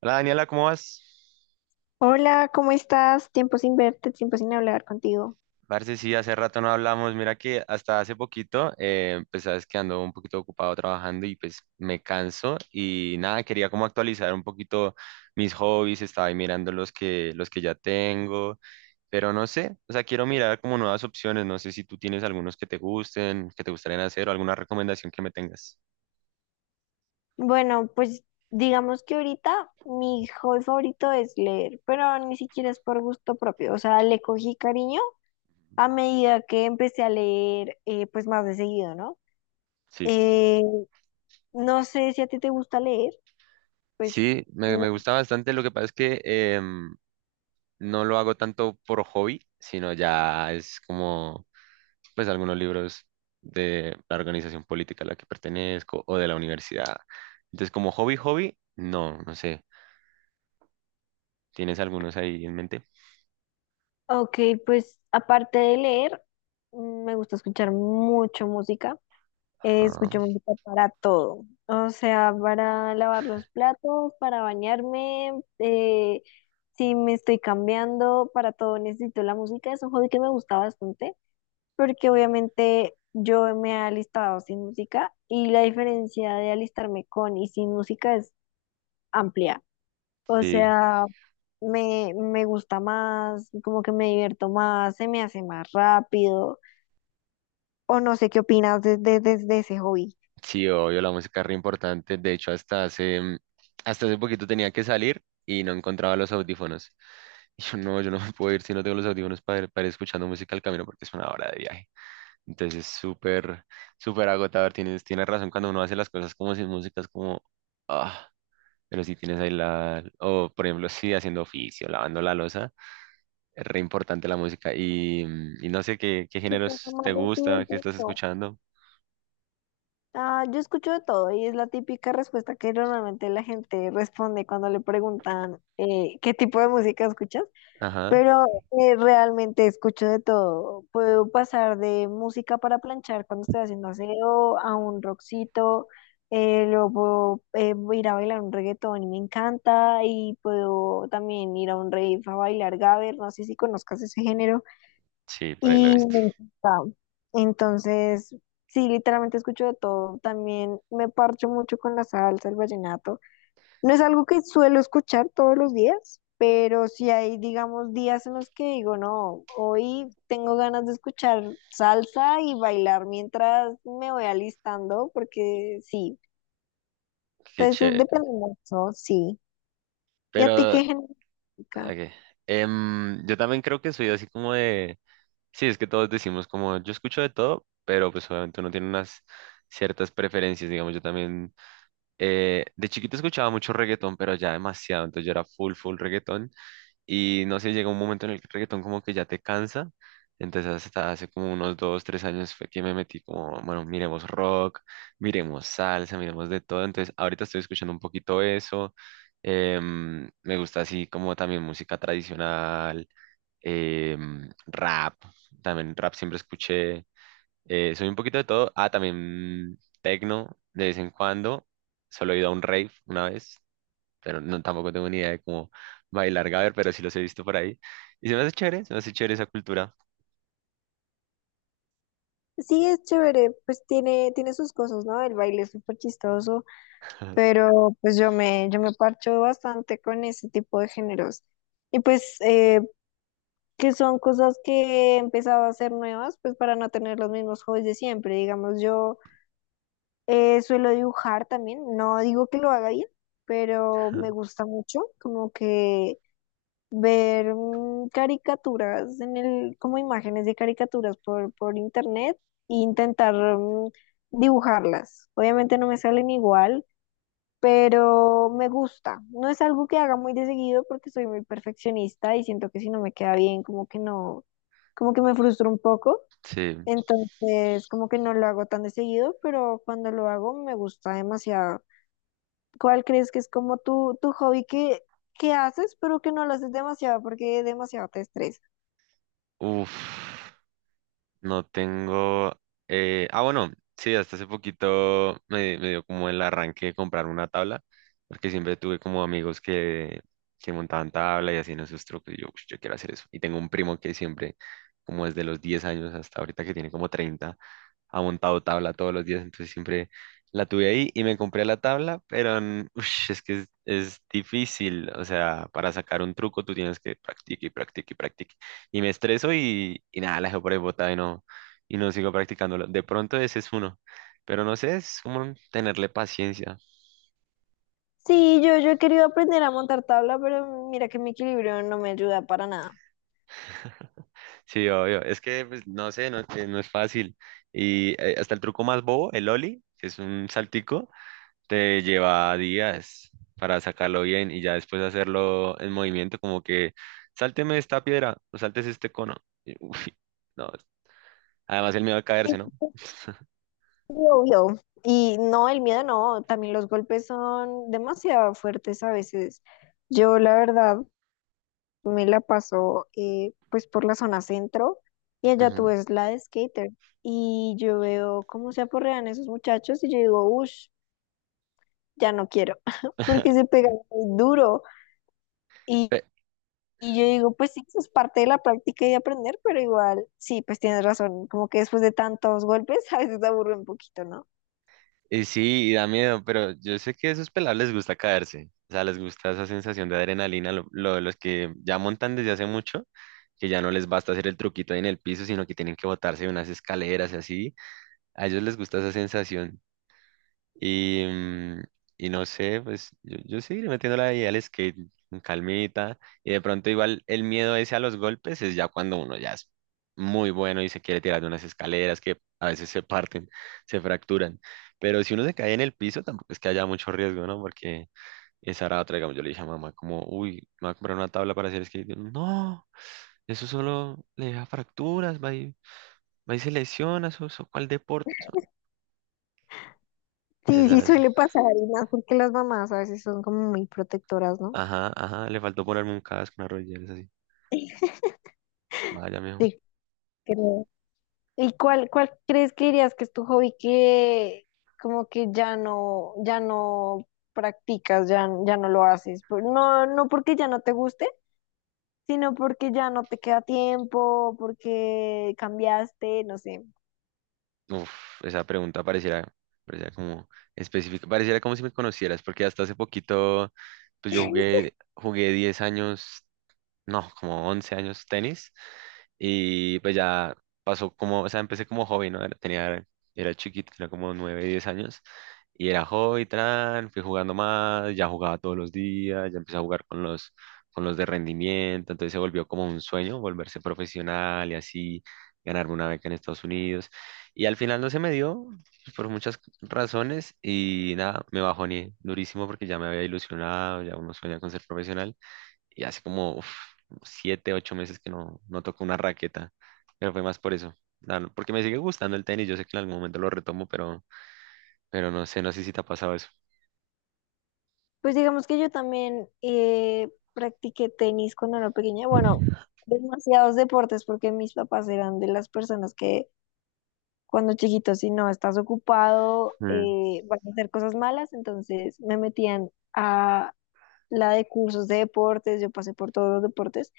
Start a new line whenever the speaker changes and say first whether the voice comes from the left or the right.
right: Hola Daniela, ¿cómo vas?
left: Hola, ¿cómo estás? Tiempo sin verte, tiempo sin hablar contigo.
right: Parce, sí, hace rato no hablamos. Mira que hasta hace poquito, pues sabes que ando un poquito ocupado trabajando y pues me canso y nada, quería como actualizar un poquito mis hobbies, estaba ahí mirando los que ya tengo, pero no sé, o sea, quiero mirar como nuevas opciones, no sé si tú tienes algunos que te gusten, que te gustarían hacer o alguna recomendación que me tengas.
left: Bueno, pues digamos que ahorita mi hobby favorito es leer, pero ni siquiera es por gusto propio, o sea, le cogí cariño a medida que empecé a leer, pues más de seguido, ¿no?
right: Sí.
left: Eh, no sé si a ti te gusta leer, pues...
right: Sí, me
left: no.
right: gusta bastante. Lo que pasa es que no lo hago tanto por hobby, sino ya es como pues algunos libros de la organización política a la que pertenezco o de la universidad. Entonces, como hobby, hobby, no, no sé. ¿Tienes algunos ahí en mente?
left: Ok, pues aparte de leer, mm, me gusta escuchar mucho música.
right: Ajá.
left: Escucho música para todo, o sea, para lavar los platos, para bañarme, si me estoy cambiando, para todo necesito la música. Es un hobby que me gusta bastante porque obviamente yo me he alistado sin música y la diferencia de alistarme con y sin música es amplia. O
right: Sí,
left: sea, me gusta más, como que me divierto más, se me hace más rápido, o no sé qué opinas de ese hobby.
right: sí, obvio, la música es re importante. De hecho, hasta hasta hace poquito tenía que salir y no encontraba los audífonos. Y yo no me puedo ir si no tengo los audífonos para ir escuchando música al camino porque es una hora de viaje. Entonces es súper, súper agotador. Tienes razón, cuando uno hace las cosas como sin música es como, ah, pero si tienes ahí la, o por ejemplo, si haciendo oficio, lavando la loza, es re importante la música. Y no sé qué
left: Se pasa
right: géneros
left: más
right: te
left: rápido
right: gusta,
left: el
right: qué estás
left: tiempo.
right: escuchando.
left: Ah, yo escucho de todo y es la típica respuesta que normalmente la gente responde cuando le preguntan qué tipo de música escuchas,
right: Ajá,
left: pero realmente escucho de todo. Puedo pasar de música para planchar cuando estoy haciendo aseo a un rockcito, luego ir a bailar un reggaetón y me encanta y puedo también ir a un rave a bailar gabber, no sé si conozcas ese género.
right: sí, por ahí lo he
left: Y
right: visto.
left: me encanta. Entonces, sí, literalmente escucho de todo. También me parcho mucho con la salsa, el vallenato. No es algo que suelo escuchar todos los días, pero si hay, digamos, días en los que digo, no, hoy tengo ganas de escuchar salsa y bailar mientras me voy alistando, porque sí.
right: Qué
left: Entonces,
right: chévere.
left: depende mucho, sí. ¿Y a ti
right: Pero,
left: qué género de música?
right: ok, yo también creo que soy así como de, sí, es que todos decimos como, yo escucho de todo, pero pues obviamente uno tiene unas ciertas preferencias, digamos, yo también, de chiquito escuchaba mucho reggaetón, pero ya demasiado, entonces yo era full, full reggaetón. Y no sé, llega un momento en el que el reggaetón como que ya te cansa. Entonces hasta hace como unos 2, 3 años fue que me metí como, bueno, miremos rock, miremos salsa, miremos de todo. Entonces ahorita estoy escuchando un poquito eso. Me gusta así como también música tradicional, rap, también rap siempre escuché. Soy un poquito de todo. Ah, también tecno de vez en cuando. Solo he ido a un rave una vez, pero no, tampoco tengo ni idea de cómo bailar gaber, pero sí los he visto por ahí. Y se me hace chévere, se me hace chévere esa cultura.
left: Sí, es chévere, pues tiene, tiene sus cosas, ¿no? El baile es súper chistoso. Pero pues yo me parcho bastante con ese tipo de géneros. Y pues que son cosas que he empezado a hacer nuevas, pues para no tener los mismos hobbies de siempre. Digamos, yo suelo dibujar también, no digo que lo haga bien, pero me gusta mucho como que ver caricaturas en el, como imágenes de caricaturas por internet e intentar dibujarlas. Obviamente no me salen igual, pero me gusta. No es algo que haga muy de seguido porque soy muy perfeccionista y siento que si no me queda bien, como que no, como que me frustro un poco.
right: Sí.
left: Entonces, como que no lo hago tan de seguido, pero cuando lo hago me gusta demasiado. ¿Cuál crees que es como tu hobby que haces, pero que no lo haces demasiado porque demasiado te estresa?
right: Uf. No tengo. Bueno, sí, hasta hace poquito me dio como el arranque de comprar una tabla, porque siempre tuve como amigos que montaban tabla y hacían esos trucos. Y yo, "Ush, yo quiero hacer eso". Y tengo un primo que siempre, como desde los 10 años hasta ahorita que tiene como 30, ha montado tabla todos los días. Entonces siempre la tuve ahí y me compré la tabla, pero ush, es que es difícil. O sea, para sacar un truco tú tienes que practicar y practicar y practicar y me estreso y nada, la dejo por ahí botada y y no sigo practicándolo. De pronto ese es uno, pero no sé, es como tenerle paciencia.
left: Sí, yo he querido aprender a montar tabla, pero mira que mi equilibrio no me ayuda para nada.
right: Sí, obvio, es que pues, no sé, no, no es fácil. Y hasta el truco más bobo, el ollie, que es un saltico, te lleva días para sacarlo bien y ya después hacerlo en movimiento, como que sálteme esta piedra o saltes este cono. Y, uf, no, además el miedo a caerse, ¿no?
left: Sí, obvio. Y no, el miedo no, también los golpes son demasiado fuertes a veces. Yo la verdad me la paso pues por la zona centro y allá tú
right: Ujú.
left: ves la de skater y yo veo cómo se aporrean esos muchachos y yo digo, uff, ya no quiero, porque se pegan muy duro. Y, y yo digo, pues sí, eso es parte de la práctica y de aprender, pero igual, sí, pues tienes razón, como que después de tantos golpes a veces aburre un poquito, ¿no?
right: Y sí, y da miedo, pero yo sé que a esos pelados les gusta caerse. O sea, les gusta esa sensación de adrenalina, lo de los que ya montan desde hace mucho, que ya no les basta hacer el truquito ahí en el piso, sino que tienen que botarse de unas escaleras y así. A ellos les gusta esa sensación. Y, mm, y no sé, pues yo seguiré metiéndola ahí al skate con calmita. Y de pronto igual el miedo ese a los golpes es ya cuando uno ya es muy bueno y se quiere tirar de unas escaleras que a veces se parten, se fracturan. Pero si uno se cae en el piso, tampoco es que haya mucho riesgo, ¿no? Porque esa era otra, digamos, yo le dije a mamá como, uy, me voy a comprar una tabla para hacer skate. Y yo, no, eso solo le deja fracturas, va y se lesiona, eso, ¿cuál deporte? Eso, no.
left: Sí, sí
right: Esa es.
left: suele pasar, y más porque las mamás a veces son como muy protectoras, ¿no?
right: Ajá, ajá, le faltó ponerme un casco, una rodillera, es así. Vaya, mijo.
left: Sí. Pero, ¿y cuál crees que dirías que es tu hobby que como que ya no practicas, ya no lo haces? No, no porque ya no te guste, sino porque ya no te queda tiempo, porque cambiaste, no sé.
right: Uf, esa pregunta pareciera como específica, pareciera como si me conocieras, porque hasta hace poquito, pues yo jugué 10 años no, como 11 años tenis. Y pues ya pasó como, o sea, empecé como hobby, ¿no? Era, tenía, era chiquito, tenía como 9, 10 años. Y era hobby, fui jugando más, ya jugaba todos los días, ya empecé a jugar con con los de rendimiento. Entonces se volvió como un sueño volverse profesional y así ganarme una beca en Estados Unidos. Y al final no se me dio pues, por muchas razones y nada, me bajoné durísimo porque ya me había ilusionado, ya uno sueña con ser profesional y hace como uf, 7, 8 meses que no toco una raqueta, pero fue más por eso, porque me sigue gustando el tenis, yo sé que en algún momento lo retomo, pero no sé, si te ha pasado eso.
left: Pues digamos que yo también practiqué tenis cuando era pequeña. Bueno, demasiados deportes porque mis papás eran de las personas que cuando chiquito, si no estás ocupado,
right: Mm,
left: vas a hacer cosas malas, entonces me metían a la de cursos de deportes, yo pasé por todos los deportes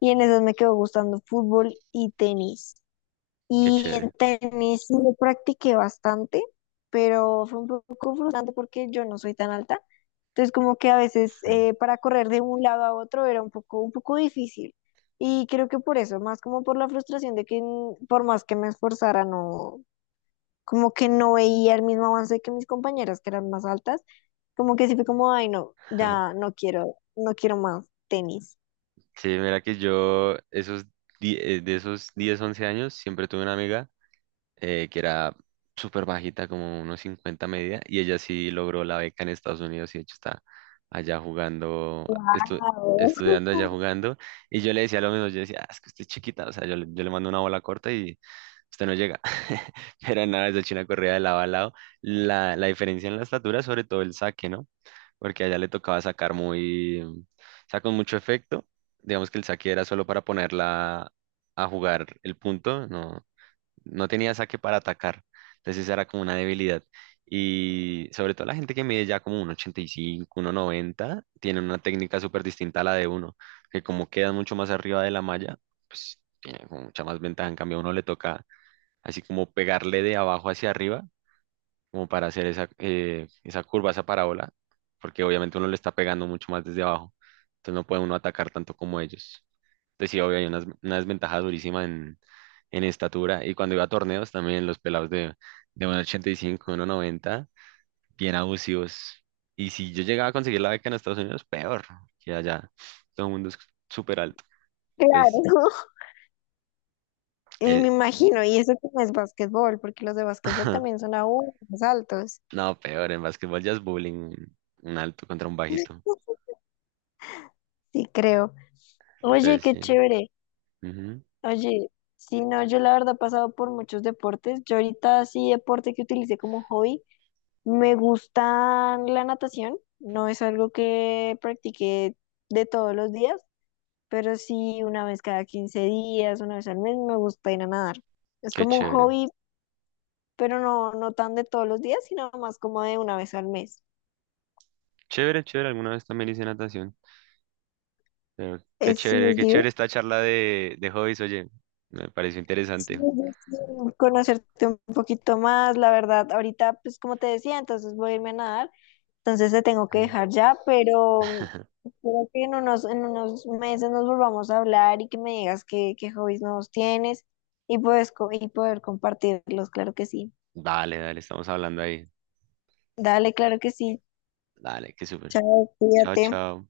left: y en esas me quedó gustando fútbol y tenis.
right: qué
left: Y en
right: chévere.
left: tenis sí lo practiqué bastante, pero fue un poco frustrante porque yo no soy tan alta, entonces como que a veces
right: Mm.
left: para correr de un lado a otro era un poco difícil. Y creo que por eso, más como por la frustración de que por más que me esforzara, no, como que no veía el mismo avance que mis compañeras que eran más altas, como que sí fue como, ay, no, ya no quiero, no quiero más tenis.
right: Sí, mira que yo de esos 10, 11 años siempre tuve una amiga que era súper bajita, como unos 50 media, y ella sí logró la beca en Estados Unidos y de hecho está allá jugando, estu-
left: Wow.
right: estudiando allá jugando, y yo le decía lo mismo, yo decía, "Ah, es que usted es chiquita, o sea, yo le mando una bola corta y usted no llega". Pero nada, esa china corría de lado a lado, la diferencia en la estatura, sobre todo el saque, ¿no? Porque allá le tocaba sacar muy, o sea, con mucho efecto, digamos que el saque era solo para ponerla a jugar el punto, no tenía saque para atacar. Entonces esa era como una debilidad. Y sobre todo la gente que mide ya como 1,85, 1,90 tiene una técnica súper distinta a la de uno, que como queda mucho más arriba de la malla, pues tiene como mucha más ventaja. En cambio, a uno le toca así como pegarle de abajo hacia arriba como para hacer esa, esa curva, esa parábola, porque obviamente uno le está pegando mucho más desde abajo, entonces no puede uno atacar tanto como ellos. Entonces sí, obvio, hay una, desventaja durísima en estatura, y cuando iba a torneos también los pelados de 1,85, 1,90 bien abusivos. Y si yo llegaba a conseguir la beca en Estados Unidos, peor, que allá todo el mundo es súper alto.
left: Claro.
right: Entonces,
left: Y me
right: eh,
left: imagino, y eso que no es básquetbol, porque los de básquetbol también son aún más altos.
right: no, peor, en básquetbol ya es bullying, un alto contra un bajito.
left: Sí, creo. Oye,
right: Entonces,
left: qué
right: sí.
left: chévere.
right: Ujú,
left: Oye, sí, no, yo la verdad he pasado por muchos deportes. Yo ahorita sí deporte que utilicé como hobby me gusta la natación, no es algo que practique de todos los días, pero sí una vez cada 15 días, una vez al mes, me gusta ir a nadar. Es
right: qué
left: como un
right: chévere.
left: hobby, pero no, no tan de todos los días, sino más como de una vez al mes.
right: Chévere, chévere, alguna vez también hice natación. Pero
left: Eh, sí, es
right: qué
left: div-
right: chévere esta charla de hobbies, oye. Me pareció
left: sí,
right: interesante.
left: es divertido conocerte un poquito más, la verdad, ahorita, pues como te decía, entonces voy a irme a nadar. Entonces te tengo que
right: Mm.
left: dejar ya, pero mm, espero que en unos meses nos volvamos a hablar y que me digas qué hobbies nuevos tienes y, y poder compartirlos, claro que sí.
right: Dale, dale, estamos hablando ahí.
left: Dale, claro que sí.
right: Dale, qué súper.
left: Chao,
right: Chao,
left: cuídate.
right: chao.